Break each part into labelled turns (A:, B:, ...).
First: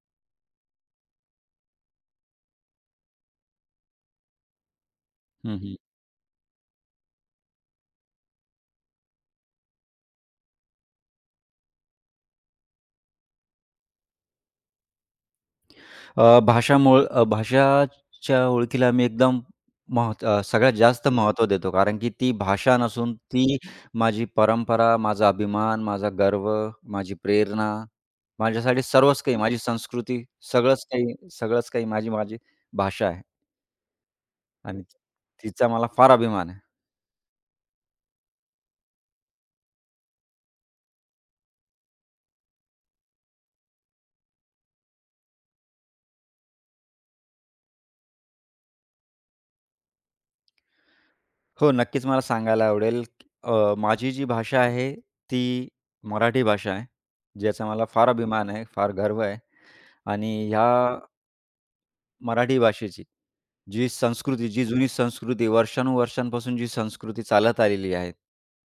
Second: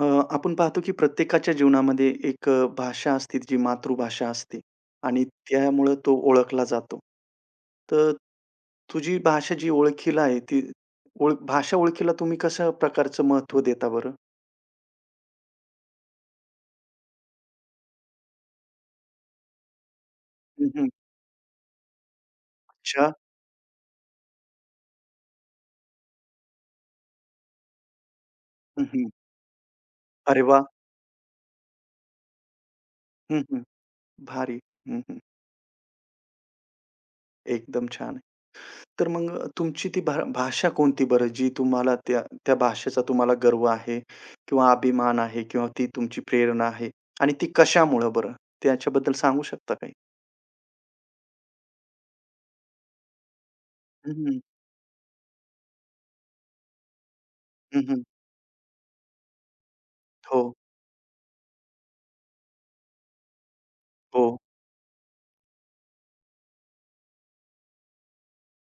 A: अ, आपण पाहतो की प्रत्येकाच्या जीवनामध्ये एक भाषा असते जी मातृभाषा असते आणि
B: हं, हं.
A: त्यामुळं तो ओळखला जातो. तर तुझी भाषा जी ओळखीला आहे ती ओळख भाषा ओळखीला तुम्ही कशा प्रकारचं महत्व देता बरं?
B: भाषामुळं भाषाच्या ओळखीला आम्ही एकदम महत्त्व
A: हं,
B: सगळ्यात
A: हं.
B: जास्त महत्त्व देतो. कारण की ती भाषा
A: अच्छा.
B: नसून ती माझी परंपरा, माझा अभिमान, माझा गर्व, माझी प्रेरणा, माझ्यासाठी
A: हं, हं.
B: सर्वच काही, माझी संस्कृती,
A: अरे वाह!
B: सगळंच काही माझी माझी भाषा आहे
A: हं, हं. भारी.
B: आणि
A: हं, हं.
B: तिचा मला फार अभिमान आहे.
A: एकदम छान. तर मग तुमची ती भाषा कोणती बरं, जी तुम्हाला त्या त्या भाषेचा तुम्हाला गर्व आहे किंवा अभिमान आहे किंवा ती तुमची प्रेरणा आहे आणि ती कशामुळं बरं? त्याच्याबद्दल सांगू शकता काही?
B: हो, नक्कीच मला सांगायला आवडेल. माझी
A: हं,
B: जी
A: हं.
B: भाषा आहे ती मराठी भाषा आहे. ज्याचा मला फार अभिमान आहे, फार गर्व आहे आणि
A: हो,
B: ह्या मराठी भाषेची. जी
A: हो.
B: संस्कृती, जी जुनी संस्कृती वर्षानुवर्षांपासून जी संस्कृती चालत आलेली आहे.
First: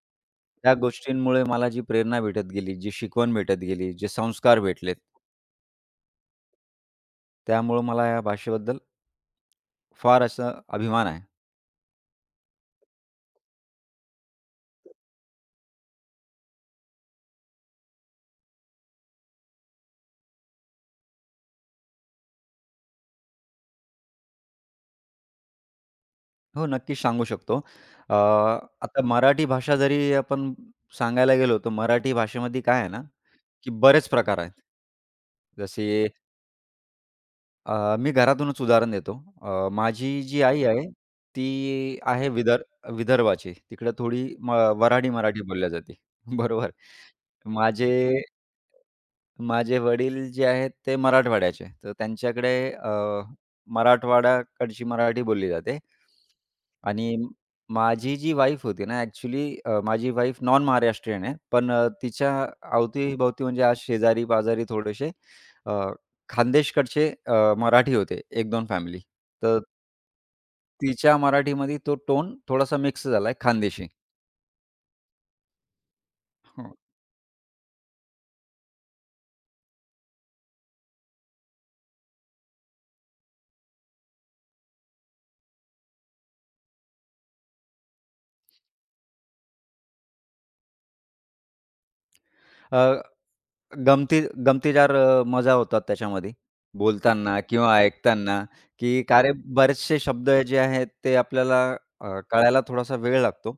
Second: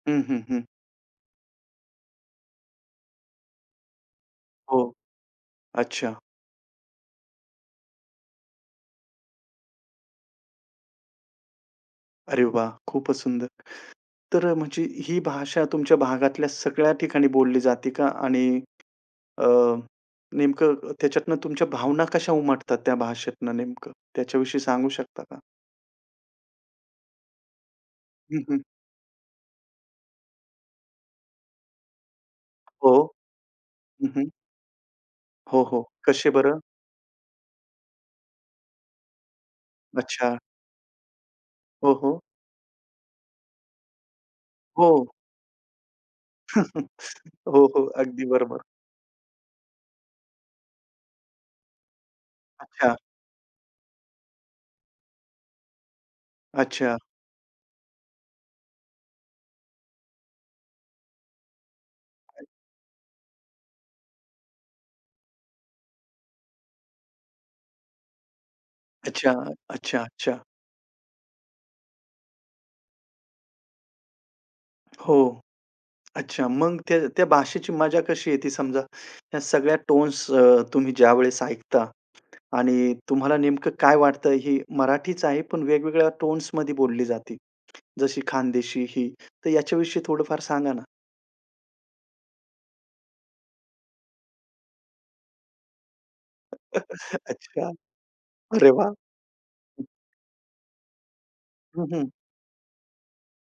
A: हं, हं, हं.
B: त्या गोष्टींमुळे मला जी प्रेरणा भेटत गेली, जी शिकवण भेटत गेली, जे संस्कार
A: हो.
B: भेटलेत,
A: अच्छा.
B: त्यामुळं मला या भाषेबद्दल फार असा अभिमान आहे.
A: अरे वाह! खूपच सुंदर. तर म्हणजे ही भाषा तुमच्या भागातल्या सगळ्या ठिकाणी बोलली जाते का? आणि अ, नेमकं त्याच्यातनं तुमच्या भावना कशा उमटतात त्या भाषेतनं नेमकं? त्याच्याविषयी सांगू शकता का?
B: हो, नक्कीच सांगू शकतो.
A: हं, हं.
B: आता मराठी भाषा जरी आपण सांगायला गेलो, तर मराठी भाषेमध्ये काय आहे
A: हो.
B: ना, की बरेच प्रकार आहेत.
A: हो, हो.
B: जसे
A: कसे बरं?
B: मी घरातूनच उदाहरण देतो. माझी
A: अच्छा.
B: जी आई आहे, ती
A: हो, हो.
B: आहे विदर्भाची. तिकडे थोडी
A: हो.
B: वऱ्हाडी मराठी बोलली जाते. बरोबर.
A: हो, हो.
B: माझे
A: अगदी बरोबर.
B: माझे वडील जे आहेत, ते मराठवाड्याचे. तर त्यांच्याकडे
A: अच्छा,
B: मराठवाड्याकडची मराठी बोलली जाते.
A: अच्छा,
B: आणि माझी जी वाईफ होती ना, ॲक्चुअली माझी वाईफ नॉन महाराष्ट्रीयन आहे. पण तिच्या अवती म्हणजे आज शेजारी-पाजारी थोडेसे अ खान्देशकडचे मराठी होते 1-2 फॅमिली.
A: अच्छा,
B: तर
A: अच्छा, अच्छा.
B: तिच्या मराठीमध्ये तो टोन थोडासा मिक्स झालाय खानदेशी.
A: हो. अच्छा.
B: हं.
A: मग त्या त्या भाषेची मजा कशी येते समजा, या सगळ्या टोन्स तुम्ही ज्यावेळेस ऐकता आणि तुम्हाला नेमकं काय वाटतं, ही मराठीच आहे, पण वेगवेगळ्या टोन्समध्ये बोलली जाते. जशी खानदेशी ही, तर याच्याविषयी थोडंफार सांगा ना?
B: अ, गमती गमतीदार मजा होतात त्याच्यामध्ये बोलताना
A: अच्छा.
B: किंवा ऐकताना,
A: अरे वाह!
B: की का रे बरेचसे शब्द जे आहेत ते आपल्याला
A: हं, हं.
B: कळायला थोडासा वेळ लागतो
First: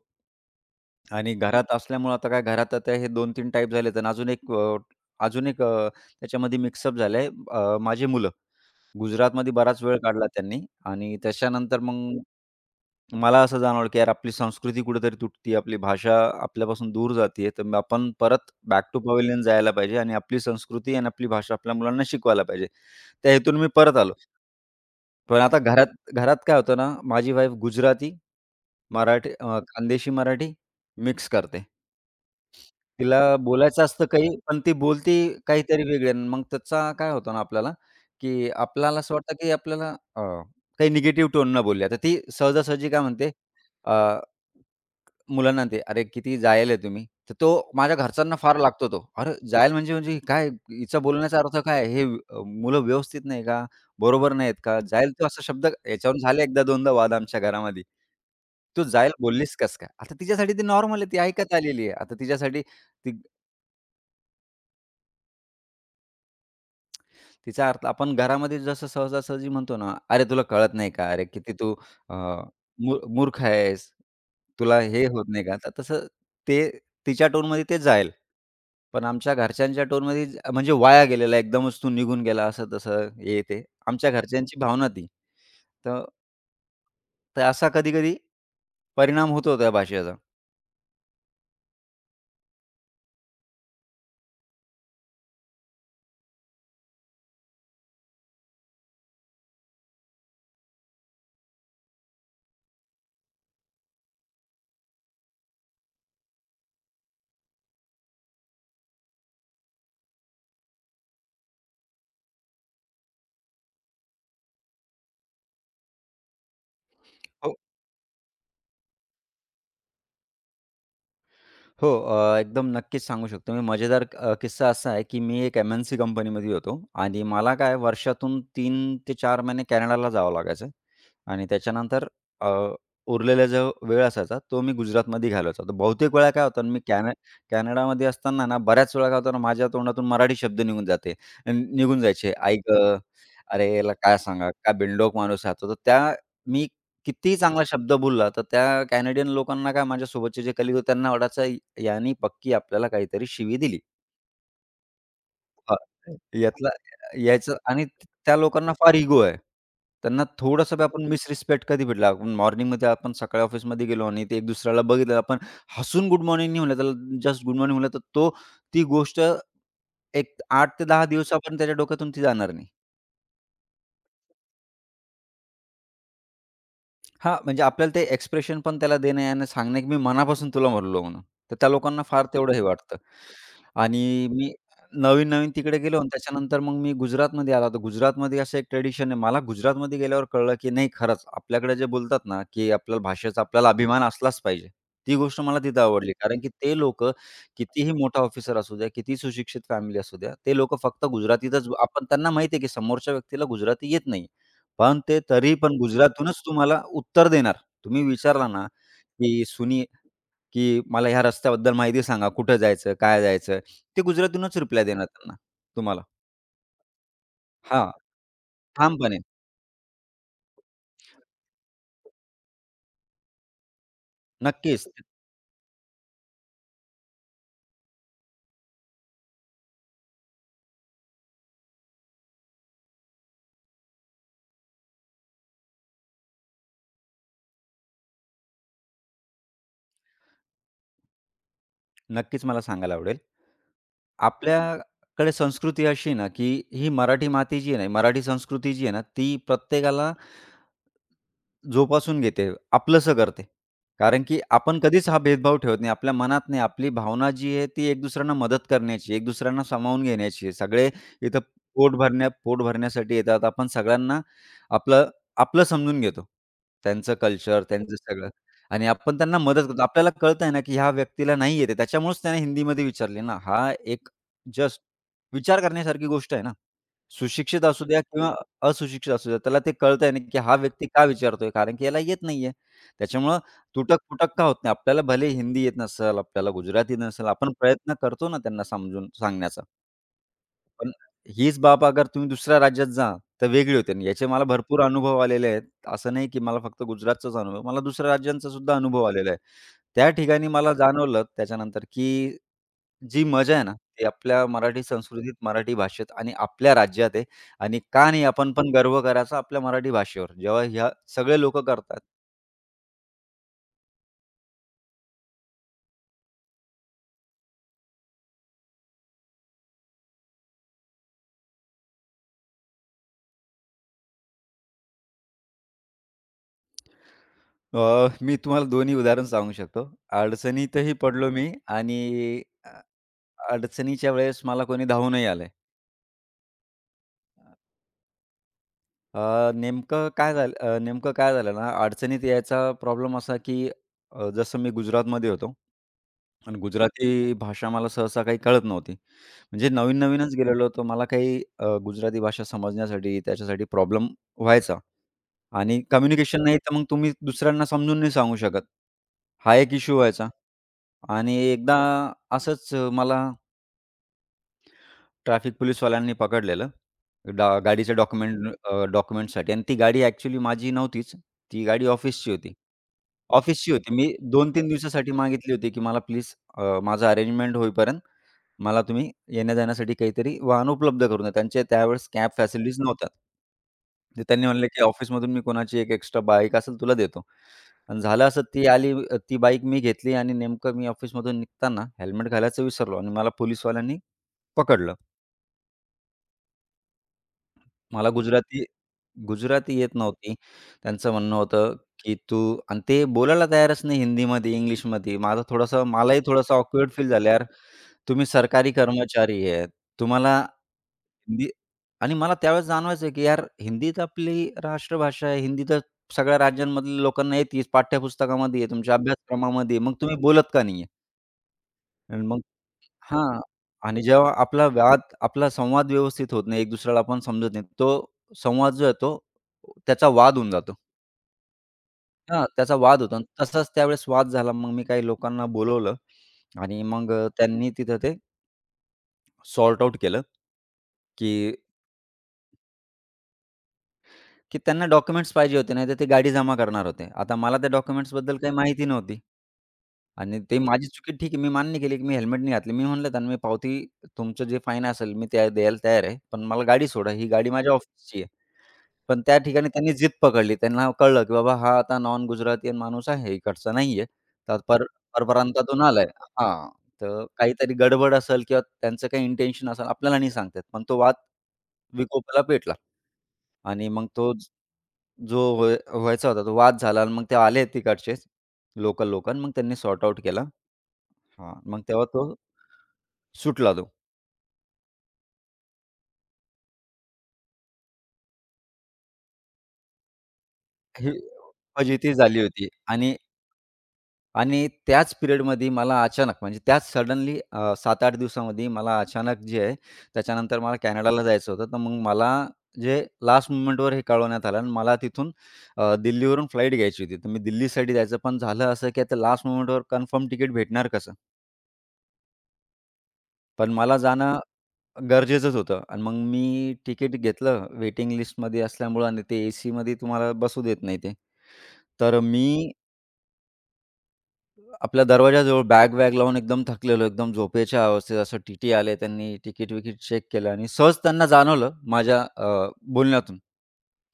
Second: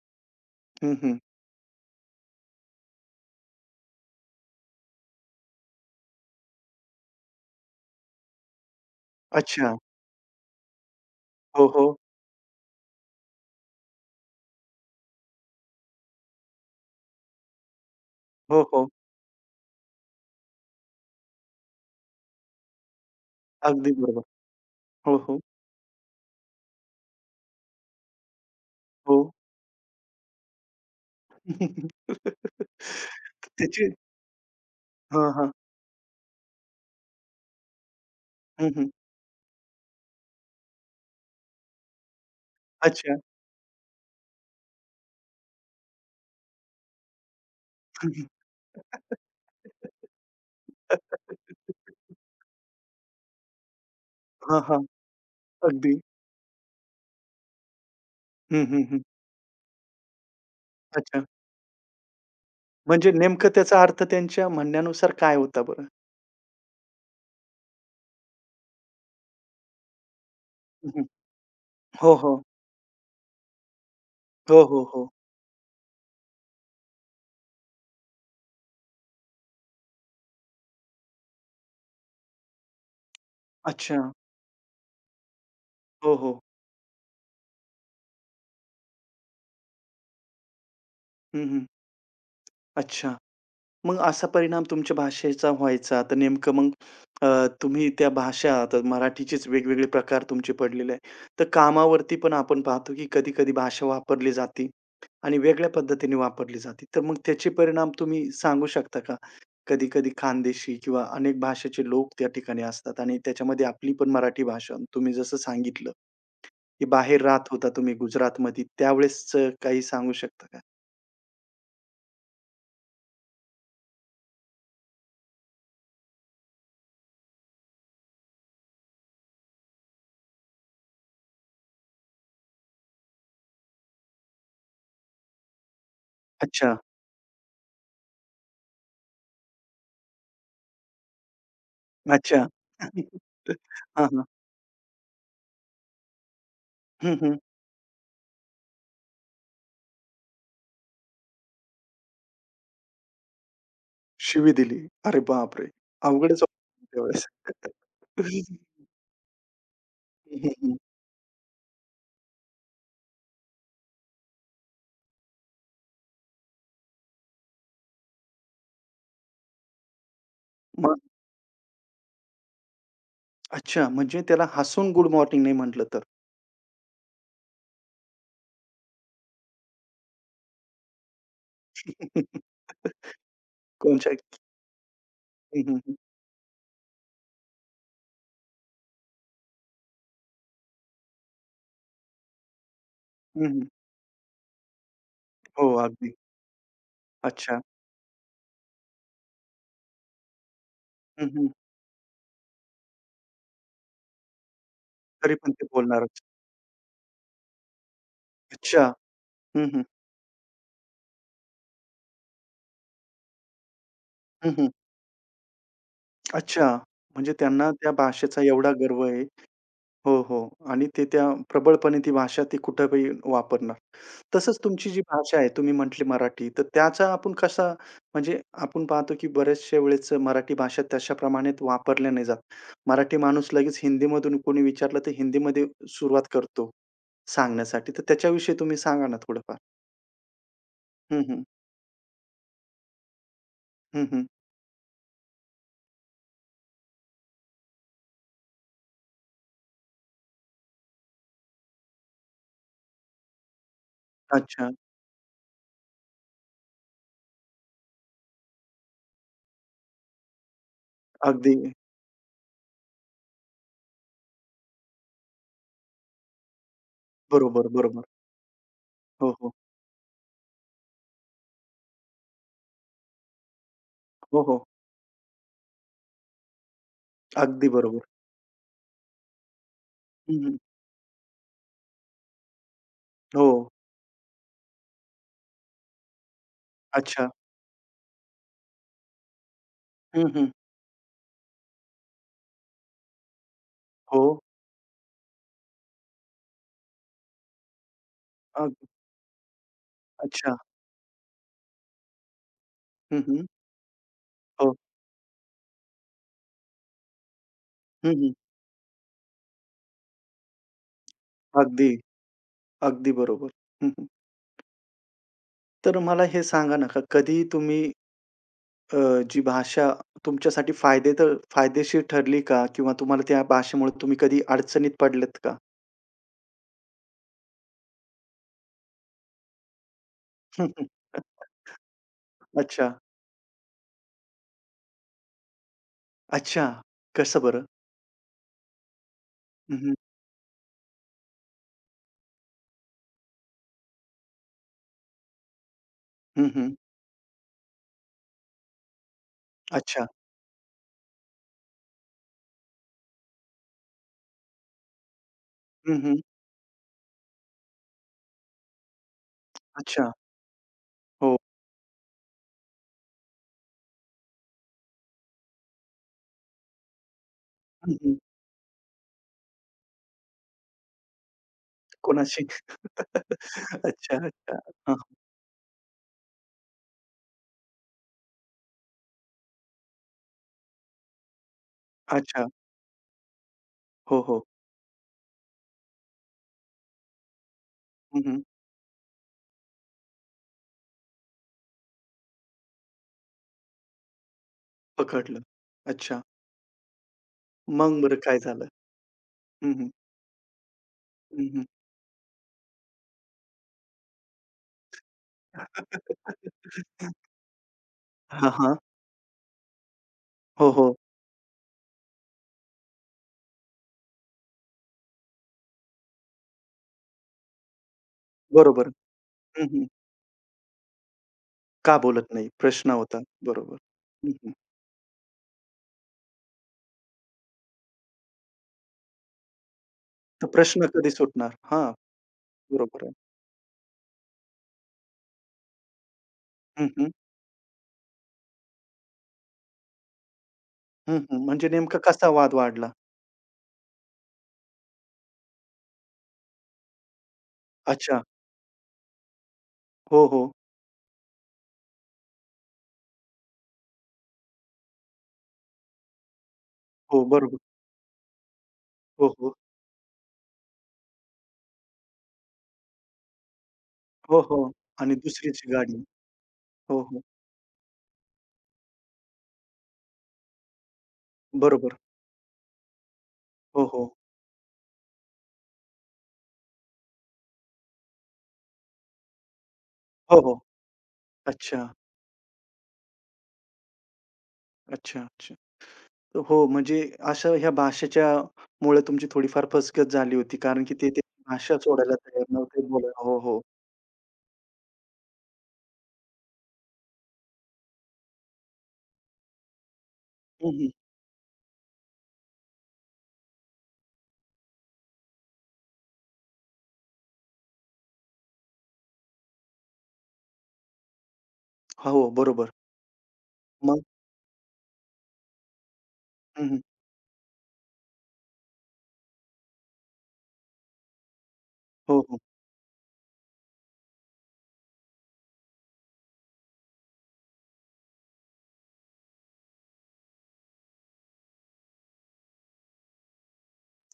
A: हं, हं.
B: आणि घरात असल्यामुळं आता काय घरात आता हे 2-3 टाइप झालेत आणि अजून एक त्याच्यामध्ये मिक्सअप झालंय माझी मुलं. गुजरातमध्ये
A: अच्छा.
B: बराच वेळ काढला त्यांनी आणि
A: हो,
B: त्याच्यानंतर
A: हो.
B: मग मला असं जाणवलं, की यार आपली संस्कृती कुठेतरी तुटते, आपली भाषा आपल्यापासून दूर जाते आहे, तर मग आपण परत
A: हो, हो.
B: बॅक टू पवेलियन जायला पाहिजे आणि आपली संस्कृती आणि आपली भाषा आपल्या मुलांना शिकवायला पाहिजे. त्या हेतून मी
A: अगदी
B: परत आलो.
A: बरोबर. हो, हो.
B: पण आता घरात घरात काय होतं ना, माझी वाईफ गुजराती,
A: हो.
B: मराठी खानदेशी मराठी मिक्स करते. तिला
A: त्याची
B: बोलायचं असतं काही, पण ती बोलती
A: हां, हां.
B: काहीतरी वेगळी आणि मग त्याचा काय होतो ना आपल्याला, की
A: हं, हं.
B: आपल्याला असं वाटतं, की आपल्याला अ, काही निगेटिव्ह टोननं बोलली. आता ती सहजासहजी काय
A: अच्छा.
B: म्हणते अ, मुलांना म्हणते, "अरे किती जायल आहे तुम्ही?" तर तो माझ्या घरच्यांना फार लागतो तो. "अरे जायल म्हणजे म्हणजे काय? हिचा बोलण्याचा अर्थ काय? हे मुलं व्यवस्थित नाही का? बरोबर नाहीत
A: हां, हां.
B: का? जायल तू असा शब्द"
A: अगदी.
B: याच्यावरून झाले एकदा दोनदा वाद आमच्या घरामध्ये.
A: हं, हं,
B: "तू
A: हं.
B: जायल बोललीस कसं काय?" आता तिच्यासाठी ते नॉर्मल आहे. ती
A: अच्छा.
B: ऐकत आलेली आहे. आता तिच्यासाठी
A: म्हणजे
B: ती
A: नेमकं त्याचा अर्थ त्यांच्या म्हणण्यानुसार काय होता बरं?
B: तिचा अर्थ आपण घरामध्ये जसं सहजासहजी म्हणतो ना, "अरे तुला कळत
A: हं,
B: नाही
A: हं.
B: का? अरे किती तू
A: हो,
B: अ,
A: हो.
B: मूर्ख आहेस.
A: हो,
B: तुला
A: हो,
B: हे
A: हो.
B: होत नाही का?" तर तसं ते तिच्या टोनमध्ये ते जाईल. पण आमच्या घरच्यांच्या टोनमध्ये म्हणजे वाया गेलेला एकदमच तू निघून गेला असं-तसं, हे ते.
A: अच्छा.
B: आमच्या घरच्यांची भावना ती. तर
A: हो, हो.
B: तर असा कधी-कधी परिणाम होतो त्या भाषेचा.
A: हं, हं. अच्छा. मग असा परिणाम तुमच्या भाषेचा व्हायचा, तर नेमकं मग अ, तुम्ही त्या भाषा आता मराठीचेच वेगवेगळे प्रकार तुमचे पडलेले आहे. तर कामावरती पण आपण पाहतो, की कधी-कधी भाषा वापरली जाते आणि वेगळ्या पद्धतीने वापरली जाते. तर मग त्याचे परिणाम तुम्ही सांगू शकता का? कधी-कधी खानदेशी किंवा अनेक भाषेचे लोक त्या ठिकाणी असतात आणि त्याच्यामध्ये आपली पण मराठी भाषा तुम्ही जसं सांगितलं, की बाहेर राहत होता तुम्ही गुजरातमध्ये त्यावेळेसचं काही सांगू शकता का?
B: हो, एकदम नक्कीच सांगू शकतो मी. मजेदार किस्सा असा आहे, की मी एक एम-एन-सी कंपनीमध्ये होतो आणि मला काय वर्षातून 3 ते 4 महिने कॅनडाला जावं लागायचं आणि त्याच्यानंतर अ, उरलेला जो वेळ असायचा, तो मी गुजरातमध्ये घालवायचा. तर बहुतेक वेळा काय होतं ना,
A: अच्छा,
B: मी कॅन कॅनडामध्ये असताना ना, बऱ्याच वेळा काय होतं ना, माझ्या तोंडातून मराठी शब्द निघून जायचे.
A: अच्छा.
B: "आई अरे याला
A: हां,
B: काय
A: हां.
B: सांगा, काय बिनडोक माणूस आहे तर त्या मी
A: हं,
B: कितीही
A: हं.
B: चांगला शब्द बोलला, तर त्या कॅनेडियन लोकांना काय माझ्यासोबतचे जे कलीग होते त्यांना वाटायचं यानी पक्की आपल्याला काहीतरी शिवी दिली.
A: शिवी दिली. अरे बापरे!
B: हां,
A: अवघडच
B: यातला
A: होतं त्यावेळेस.
B: यायचं आणि त्या लोकांना फार इगो आहे. त्यांना
A: हं, हं,
B: थोडंसं बी आपण मिसरिस्पेक्ट कधी भेटला, आपण सकाळी ऑफिसमध्ये गेलो आणि ते एक दुसऱ्याला बघितलं, आपण हसून गुड मॉर्निंग नाही म्हणलं, त्याला जस्ट गुड मॉर्निंग म्हणलं, तर ती गोष्ट एक 8 ते
A: मग
B: 10 दिवस आपण त्याच्या डोक्यातून ती जाणार नाही.
A: अच्छा, म्हणजे त्याला हसून गुड मॉर्निंग नाही म्हटलं तर.
B: हां, म्हणजे आपल्याला ते एक्सप्रेशन पण त्याला देणं आहे आणि सांगणं आहे, की मी मनापासून तुला म्हणलो म्हणून. तर त्या लोकांना फार तेवढं हे वाटतं.
A: कोणच्या
B: आणि मी नवीन-नवीन
A: हं,
B: तिकडे
A: हं, हं.
B: गेलो आणि त्याच्यानंतर मग मी गुजरातमध्ये आला. तर गुजरातमध्ये असं एक ट्रेडिशन आहे. मला गुजरातमध्ये गेल्यावर कळलं, की नाही खरंच आपल्याकडे जे बोलतात ना, की आपल्या भाषेचा
A: हं,
B: आपल्याला अभिमान असलाच पाहिजे. ती गोष्ट मला
A: हो,
B: तिथं आवडली.
A: अगदी.
B: कारण की ते लोकं
A: अच्छा.
B: कितीही मोठा ऑफिसर असू द्या, कितीही सुशिक्षित फॅमिली असू द्या, ते लोकं फक्त
A: हं, हं.
B: गुजरातीतच आपण त्यांना माहिती आहे, की समोरच्या व्यक्तीला गुजराती येत नाही. पण ते
A: तरी पण
B: तरी
A: ते
B: पण
A: बोलणारच.
B: गुजरातूनच तुम्हाला उत्तर देणार. तुम्ही विचारला ना,
A: अच्छा.
B: की
A: हं, हं.
B: की मला ह्या रस्त्याबद्दल माहिती सांगा, कुठं जायचं, काय जायचं? ते
A: हं,
B: गुजरातूनच
A: हं.
B: रिप्लाय देणार त्यांना तुम्हाला.
A: अच्छा. म्हणजे त्यांना
B: हां,
A: त्या भाषेचा एवढा गर्व
B: ठामपणे.
A: आहे. हो, हो. आणि ते त्या प्रबळपणे ती भाषा ती कुठेही वापरणार. तसंच
B: नक्कीच,
A: तुमची जी भाषा आहे, तुम्ही म्हटली मराठी, तर त्याचा आपण कसा म्हणजे आपण पाहतो, की बऱ्याचशा वेळेस मराठी भाषा तशा प्रमाणात वापरल्या नाही जात. मराठी माणूस लगेच हिंदीमधून कोणी विचारलं, तर हिंदीमध्ये सुरुवात करतो सांगण्यासाठी. तर त्याच्याविषयी तुम्ही सांगा ना थोडंफार? हं, हं.
B: नक्कीच मला सांगायला आवडेल.
A: हं, हं.
B: आपल्याकडे संस्कृती अशी आहे ना, की ही मराठी माती जी आहे ना, मराठी संस्कृती जी आहे ना, ती प्रत्येकाला जोपासून घेते, आपलंसं करते. कारण की
A: अच्छा.
B: आपण कधीच हा भेदभाव ठेवत नाही. आपल्या मनात नाही. आपली भावना जी आहे ती एक दुसऱ्यांना मदत करण्याची, एक दुसऱ्यांना सामावून घेण्याची आहे. सगळे इथं
A: अगदी
B: पोट भरण्यासाठी येतात. आपण सगळ्यांना आपलं आपलं समजून घेतो. त्यांचं कल्चर,
A: बरोबर,
B: त्यांचं
A: बरोबर.
B: सगळं आणि आपण
A: हो,
B: त्यांना
A: हो.
B: मदत करतो. आपल्याला कळतंय ना, की ह्या व्यक्तीला नाही येते. त्याच्यामुळेच त्याने हिंदीमध्ये विचारली ना. हा एक
A: हो, हो.
B: जस्ट विचार करण्यासारखी गोष्ट आहे ना. सुशिक्षित
A: अगदी
B: असू द्या
A: बरोबर.
B: किंवा असुशिक्षित असू द्या, त्याला ते कळतंय ना, की
A: हं,
B: हा
A: हं.
B: व्यक्ती का विचारतोय? कारण की याला येत नाहीये. त्याच्यामुळं
A: हो.
B: तुटक-फुटक का होत नाही? आपल्याला भले हिंदी येत नसेल, आपल्याला गुजराती नसेल,
A: अच्छा.
B: आपण प्रयत्न करतो ना त्यांना समजून सांगण्याचा.
A: हं, हं.
B: पण हीच बाब अगर तुम्ही दुसऱ्या राज्यात जा, तर वेगळी होते आणि
A: हो.
B: याचे मला भरपूर अनुभव आलेले आहेत. असं नाही की मला फक्त गुजरातचाच अनुभव, मला दुसऱ्या राज्यांचा
A: अग
B: सुद्धा अनुभव आलेला आहे. त्या ठिकाणी
A: अच्छा.
B: मला जाणवलं त्याच्यानंतर, की
A: हं,
B: जी
A: हं.
B: मजा आहे ना, ती आपल्या
A: हो.
B: मराठी संस्कृतीत, मराठी भाषेत आणि आपल्या राज्यात आहे आणि का
A: हं,
B: नाही
A: हं.
B: आपण पण गर्व करायचा आपल्या मराठी भाषेवर, जेव्हा ह्या सगळे लोकं
A: अगदी,
B: करतात.
A: अगदी बरोबर. हं, हं. तर मला हे सांगा ना, का कधी तुम्ही अ, जी भाषा तुमच्यासाठी फायदे तर फायदेशीर ठरली का? किंवा तुम्हाला त्या भाषेमुळे तुम्ही कधी अडचणीत पडलेत का?
B: मी तुम्हाला दोन्ही उदाहरण सांगू शकतो.
A: हं, हं.
B: अडचणीतही पडलो मी आणि
A: अच्छा.
B: अडचणीच्या वेळेस मला कोणी धावूनही आलंय.
A: अच्छा. कसं बरं? हं, हं.
B: नेमकं काय झालं ना, अडचणीत यायचा प्रॉब्लेम असा, की जसं मी गुजरातमध्ये होतो आणि
A: हं, हं.
B: गुजराती भाषा मला सहसा काही कळत नव्हती. म्हणजे
A: अच्छा.
B: नवीन-नवीनच गेलेलो होतो. मला काही गुजराती भाषा समजण्यासाठी त्याच्यासाठी प्रॉब्लेम व्हायचा आणि
A: हं, हं.
B: कम्युनिकेशन नाही तर मग तुम्ही दुसऱ्यांना समजून नाही सांगू शकत. हा एक इश्यू
A: अच्छा.
B: व्हायचा आणि
A: हो.
B: एकदा असंच मला ट्रॅफिक पोलिसवाल्यांनी पकडलेलं.
A: हं,
B: गाडीचे
A: हं.
B: डॉक्युमेंटसाठी आणि ती गाडी ॲक्चुअली माझी नव्हतीच. ती गाडी ऑफिसची
A: कोणाशी?
B: होती. मी
A: अच्छा, अच्छा.
B: 2-3
A: हां.
B: दिवसासाठी मागितली होती, की मला प्लीज माझं अरेंजमेंट होईपर्यंत मला तुम्ही येण्या-जाण्यासाठी काहीतरी वाहन उपलब्ध करून द्या. त्यांच्या त्यावेळेस कॅब
A: अच्छा.
B: फॅसिलिटीज नव्हत्या.
A: हो,
B: तर
A: हो.
B: त्यांनी म्हणले, की ऑफिसमधून मी कोणाची एक एक्स्ट्रा बाईक असेल तुला देतो. आणि
A: हं,
B: झालं
A: हं.
B: असं ती ती बाईक मी घेतली आणि नेमकं मी ऑफिसमधून निघताना हेल्मेट घालायचं विसरलो आणि मला पोलिसवाल्यांनी पकडलं.
A: पकडलं. अच्छा. मग
B: मला
A: बरं काय
B: गुजराती
A: झालं? हं,
B: गुजराती
A: हं.
B: येत नव्हती. त्यांचं म्हणणं
A: हं, हं.
B: होतं, की "तू" आणि ते बोलायला तयारच नाही हिंदीमध्ये, इंग्लिशमध्ये. माझा थोडासा मलाही थोडासा ऑकवर्ड फील झालं, "यार, तुम्ही
A: हां,
B: सरकारी
A: हां.
B: कर्मचारी आहेत. तुम्हाला
A: हो, हो.
B: हिंदी" आणि मला त्यावेळेस जाणवायचं, की यार हिंदी तर आपली राष्ट्रभाषा आहे. हिंदी तर सगळ्या राज्यांमधल्या लोकांना येतीच, पाठ्यपुस्तकामध्ये आहे,
A: बरोबर.
B: तुमच्या
A: हं,
B: अभ्यासक्रमामध्ये आहे.
A: हं.
B: मग तुम्ही बोलत का नाही
A: का बोलत नाही? प्रश्न होता.
B: हां.
A: बरोबर.
B: आणि जेव्हा
A: हं, हं.
B: आपला संवाद व्यवस्थित होत नाही, एक दुसऱ्याला आपण समजत नाही. तो संवाद जो आहे तो त्याचा वाद
A: तर
B: होऊन जातो.
A: प्रश्न कधी सुटणार? हां,
B: हां, त्याचा वाद
A: बरोबर आहे.
B: होतो आणि तसाच त्यावेळेस वाद झाला. मग मी काही लोकांना बोलवलं आणि
A: हं, हं.
B: मग त्यांनी तिथं ते सॉर्ट आउट केलं,
A: हं,
B: की
A: हं. म्हणजे नेमका कसा वाद वाढला?
B: की त्यांना डॉक्युमेंट्स पाहिजे होते, नाहीतर ते गाडी जमा करणार होते. आता मला त्या
A: अच्छा.
B: डॉक्युमेंट्सबद्दल काही माहिती नव्हती
A: हो,
B: आणि
A: हो.
B: ते माझी चुकी ठीक आहे. मी मान्य केली, की मी हेल्मेट नाही घातली. मी म्हणलं त्यांना, "मी पावती तुमचं जे फाईन असेल मी त्या द्यायला तयार आहे, पण मला गाडी सोडा.
A: हो,
B: ही गाडी
A: बरोबर.
B: माझ्या ऑफिसची आहे." पण
A: हो,
B: त्या
A: हो.
B: ठिकाणी त्यांनी जिद पकडली. त्यांना कळलं, की बाबा हा आता नॉन गुजरातीयन माणूस आहे, इकडचा नाहीये.
A: हो, हो.
B: तर पर
A: आणि दुसरीची
B: परप्रांतातून
A: गाडी.
B: आलाय. हां,
A: हो, हो.
B: तर काहीतरी गडबड असेल किंवा त्यांचं काही इंटेन्शन असेल, आपल्याला नाही सांगता येत. पण तो वाद
A: बरोबर.
B: विकोपाला पेटला
A: हो,
B: आणि मग
A: हो.
B: जो व्हायचा होता तो वाद झाला आणि मग ते आले तिकडचेच लोकल लोक मग त्यांनी सॉर्ट आउट
A: हो,
B: केला.
A: हो.
B: हां, मग
A: अच्छा,
B: तेव्हा तो सुटला तो.
A: अच्छा, अच्छा. हो, म्हणजे अशा ह्या भाषेच्या मुळे तुमची थोडीफार फसगत झाली होती. कारण की ते
B: ही
A: ते भाषा
B: फजिती
A: सोडायला
B: झाली
A: तयार
B: होती
A: नव्हते
B: आणि
A: बोलायला. हो, हो.
B: आणि त्याच पिरियडमध्ये मला अचानक म्हणजे त्याच सडनली 7-8 दिवसामध्ये मला अचानक जे आहे, त्याच्यानंतर
A: हं,
B: मला
A: हं.
B: कॅनडाला जायचं होतं. तर मग मला जे लास्ट मोमेंटवर हे कळवण्यात आलं आणि मला तिथून दिल्लीवरून फ्लाइट घ्यायची होती. तर मी दिल्लीसाठी जायचं. पण झालं असं की आता लास्ट मोमेंटवर कन्फर्म तिकीट भेटणार कसं?
A: हो, हो. बरोबर.
B: पण मला
A: मग?
B: जाणं गरजेचंच होतं आणि मग
A: हं,
B: मी
A: हं.
B: तिकीट घेतलं वेटिंग लिस्टमध्ये असल्यामुळं आणि ते एसीमध्ये तुम्हाला बसू देत नाही ते.
A: हो,
B: तर
A: हो.
B: मी आपल्या दरवाजाजवळ बॅग वॅग लावून एकदम थकलेलो, एकदम झोपेच्या अवस्थेत असं टी आले. त्यांनी तिकीट-विकीट चेक केलं आणि सहज त्यांना जाणवलं माझ्या बोलण्यातून,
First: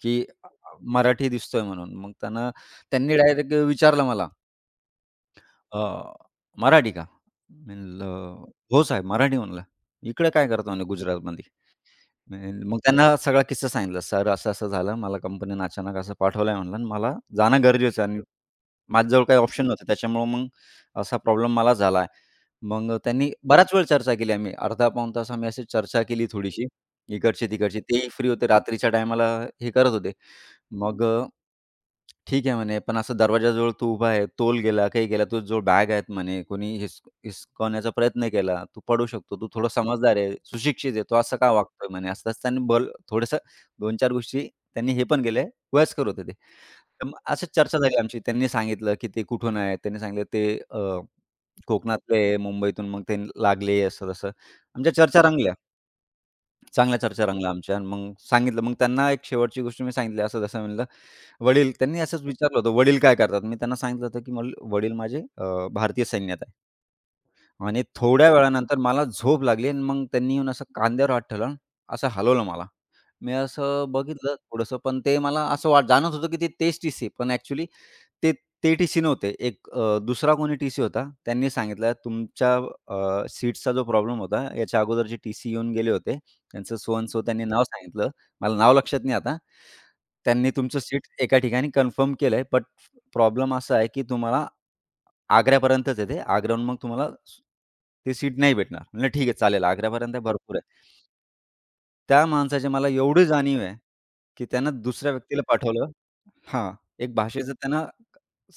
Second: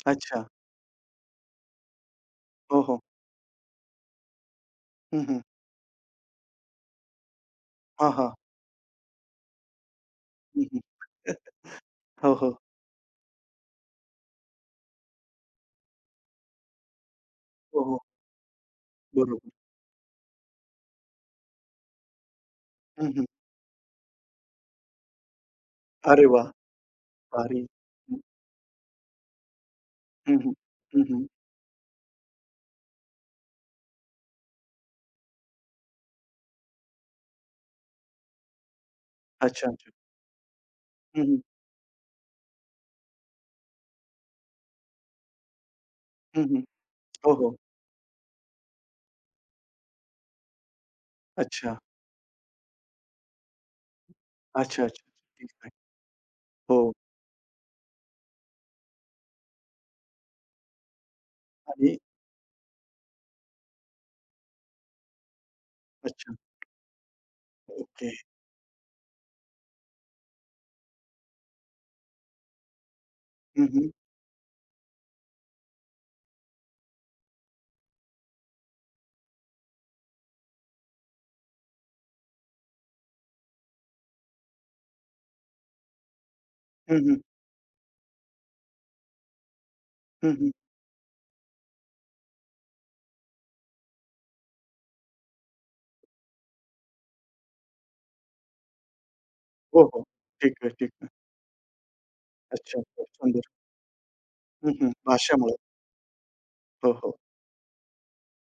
B: की
A: अच्छा.
B: मराठी दिसतोय म्हणून. मग त्यांना
A: हो, हो.
B: त्यांनी डायरेक्ट विचारलं मला,
A: हं, हं.
B: "अ, मराठी का?" मी
A: हां, हां.
B: म्हणलं, "हो साहेब, मराठी." म्हणलं. "इकडे काय
A: हं,
B: करता?"
A: हं.
B: म्हणे, "गुजरातमध्ये."
A: हो,
B: मी
A: हो.
B: मग त्यांना सगळा किस्सा सांगितला. "सर, असं-असं झालं. मला कंपनीने अचानक असं पाठवलंय" म्हणलं "आणि मला जाणं
A: हो, हो.
B: गरजेचं आहे माझ्याजवळ काही
A: बरोबर.
B: ऑप्शन नव्हते. त्याच्यामुळं मग असा प्रॉब्लेम मला झाला आहे. मग
A: हं, हं.
B: त्यांनी बराच वेळ चर्चा केली आम्ही. अर्धा पाऊण तास आम्ही अशी चर्चा
A: अरे
B: केली
A: वाह!
B: थोडीशी,
A: भारी.
B: इकडची-तिकडची. तेही
A: हं,
B: फ्री होते, रात्रीच्या टायमाला हे करत होते.
A: हं, हं. हं,
B: मग
A: हं.
B: "ठीक आहे," म्हणे, "पण असं दरवाजाजवळ तू उभा आहे, तोल गेला, काही गेला, तुझ्याजवळ बॅग आहेत," म्हणे, "कोणी हिसकावण्याचा प्रयत्न केला, तू पडू शकतो. तू
A: अच्छा,
B: थोडा
A: अच्छा.
B: समजदार आहे, सुशिक्षित आहे, तू
A: हं,
B: असं
A: हं.
B: का वागतोय?" म्हणे. असं-असं त्यांनी बोल थोडंसं 2-4 गोष्टी त्यांनी हे पण केल्या. वयस्कर होते ते.
A: हं, हं.
B: तर मग
A: हो,
B: अशीच
A: हो.
B: चर्चा झाली आमची. त्यांनी सांगितलं, की ते कुठून आहेत. त्यांनी सांगितलं ते अ,
A: अच्छा.
B: कोकणातले आहे, मुंबईतून मग ते लागले असं-तसं.
A: अच्छा,
B: आमच्या
A: अच्छा.
B: चर्चा
A: ठीक
B: रंगल्या.
A: आहे. हो
B: चांगल्या चर्चा रंगल्या आमच्या आणि मग सांगितलं. मग त्यांना एक शेवटची गोष्ट मी सांगितली असं-तसं म्हणलं. वडील
A: आणि
B: त्यांनी असंच विचारलं होतं, "वडील काय करतात?" मी त्यांना सांगितलं होतं, की मला वडील माझे भारतीय
A: अच्छा.
B: सैन्यात आहे. आणि
A: ओके.
B: थोड्या वेळानंतर मला झोप लागली आणि मग त्यांनी येऊन असं कांद्यावर हात ठेवला आणि असं हलवलं मला. मी
A: हं,
B: असं
A: हं.
B: बघितलं थोडंसं, पण ते मला असं जाणवत होतं, की ते तेच टीसी आहे. पण ॲक्चुअली ते ते टीसी नव्हते. एक दुसरा कोणी टीसी होता. त्यांनी सांगितलं, "तुमच्या सीट्सचा जो प्रॉब्लेम होता, याच्या अगोदर जे टीसी येऊन गेले होते, त्यांचं सो
A: हं,
B: अँड
A: हं.
B: सो त्यांनी नाव सांगितलं. मला नाव लक्षात नाही आता.
A: हं,
B: त्यांनी
A: हं.
B: तुमचं सीट एका ठिकाणी कन्फर्म केलंय, बट प्रॉब्लेम असा आहे, की तुम्हाला आग्र्यापर्यंतच आहे ते. आग्र्याहून मग तुम्हाला ती सीट नाही भेटणार." म्हणलं, "ठीक आहे, चालेल.
A: हो, हो.
B: आग्र्यापर्यंत भरपूर
A: ठीक आहे,
B: आहे."
A: ठीक आहे.
B: त्या माणसाची
A: अच्छा.
B: मला
A: खूप
B: एवढी
A: सुंदर.
B: जाणीव आहे, की
A: हं,
B: त्यानं
A: हं.
B: दुसऱ्या व्यक्तीला
A: भाषेमुळे.
B: पाठवलं हां,
A: हो,
B: एक
A: हो.
B: भाषेचं त्यानं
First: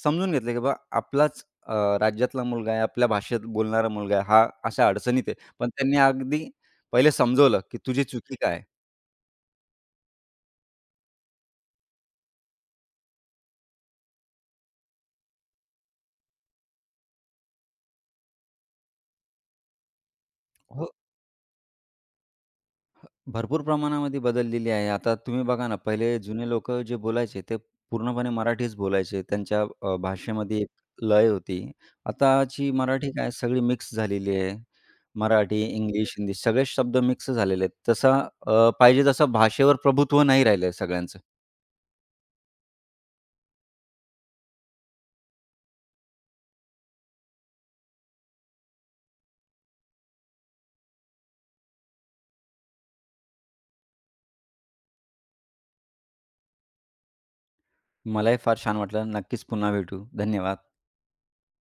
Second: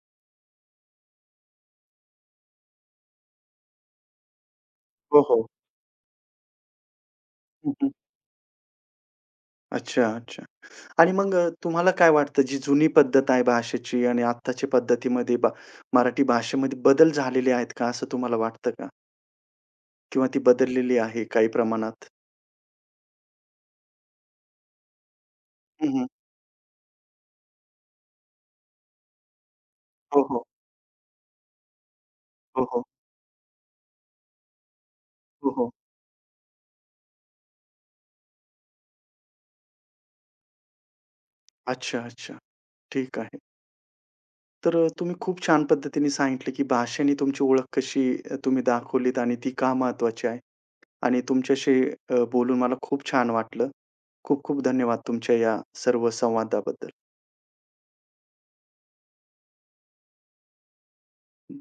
B: समजून घेतलं, की बाबा आपलाच अ, राज्यातला मुलगा आहे, आपल्या भाषेत बोलणारा मुलगा आहे, हा अशा
A: हो,
B: अडचणीत आहे.
A: हो.
B: पण त्यांनी अगदी पहिले समजवलं,
A: हं,
B: की
A: हं.
B: तुझी चुकी काय आहे?
A: अच्छा, अच्छा. आणि मग तुम्हाला काय वाटतं जी जुनी पद्धत आहे भाषेची आणि आत्ताच्या पद्धतीमध्ये बा मराठी भाषेमध्ये बदल झालेले आहेत का, असं तुम्हाला वाटतं का? किंवा ती
B: हो
A: बदललेली आहे काही प्रमाणात?
B: भरपूर प्रमाणामध्ये बदललेली आहे. आता तुम्ही बघा ना,
A: हं, हं.
B: पहिले जुने लोक जे बोलायचे ते पूर्णपणे मराठीच बोलायचे. त्यांच्या
A: हो, हो.
B: भाषेमध्ये एक लय होती.
A: हो,
B: आताची
A: हो.
B: मराठी काय सगळी मिक्स झालेली आहे.
A: हो,
B: मराठी,
A: हो.
B: इंग्लिश, हिंदी सगळेच शब्द मिक्स झालेले आहेत. तसा पाहिजे तसा भाषेवर प्रभुत्व नाही राहिलं सगळ्यांचं.
A: अच्छा, अच्छा. ठीक आहे. तर तुम्ही खूप छान पद्धतीने सांगितलं, की भाषेने तुमची ओळख कशी तुम्ही दाखवलीत आणि ती का महत्त्वाची आहे. आणि तुमच्याशी बोलून मला खूप छान वाटलं. खूप खूप धन्यवाद तुमच्या या सर्व संवादाबद्दल.
B: मलाही फार छान वाटलं. नक्कीच पुन्हा भेटू. धन्यवाद.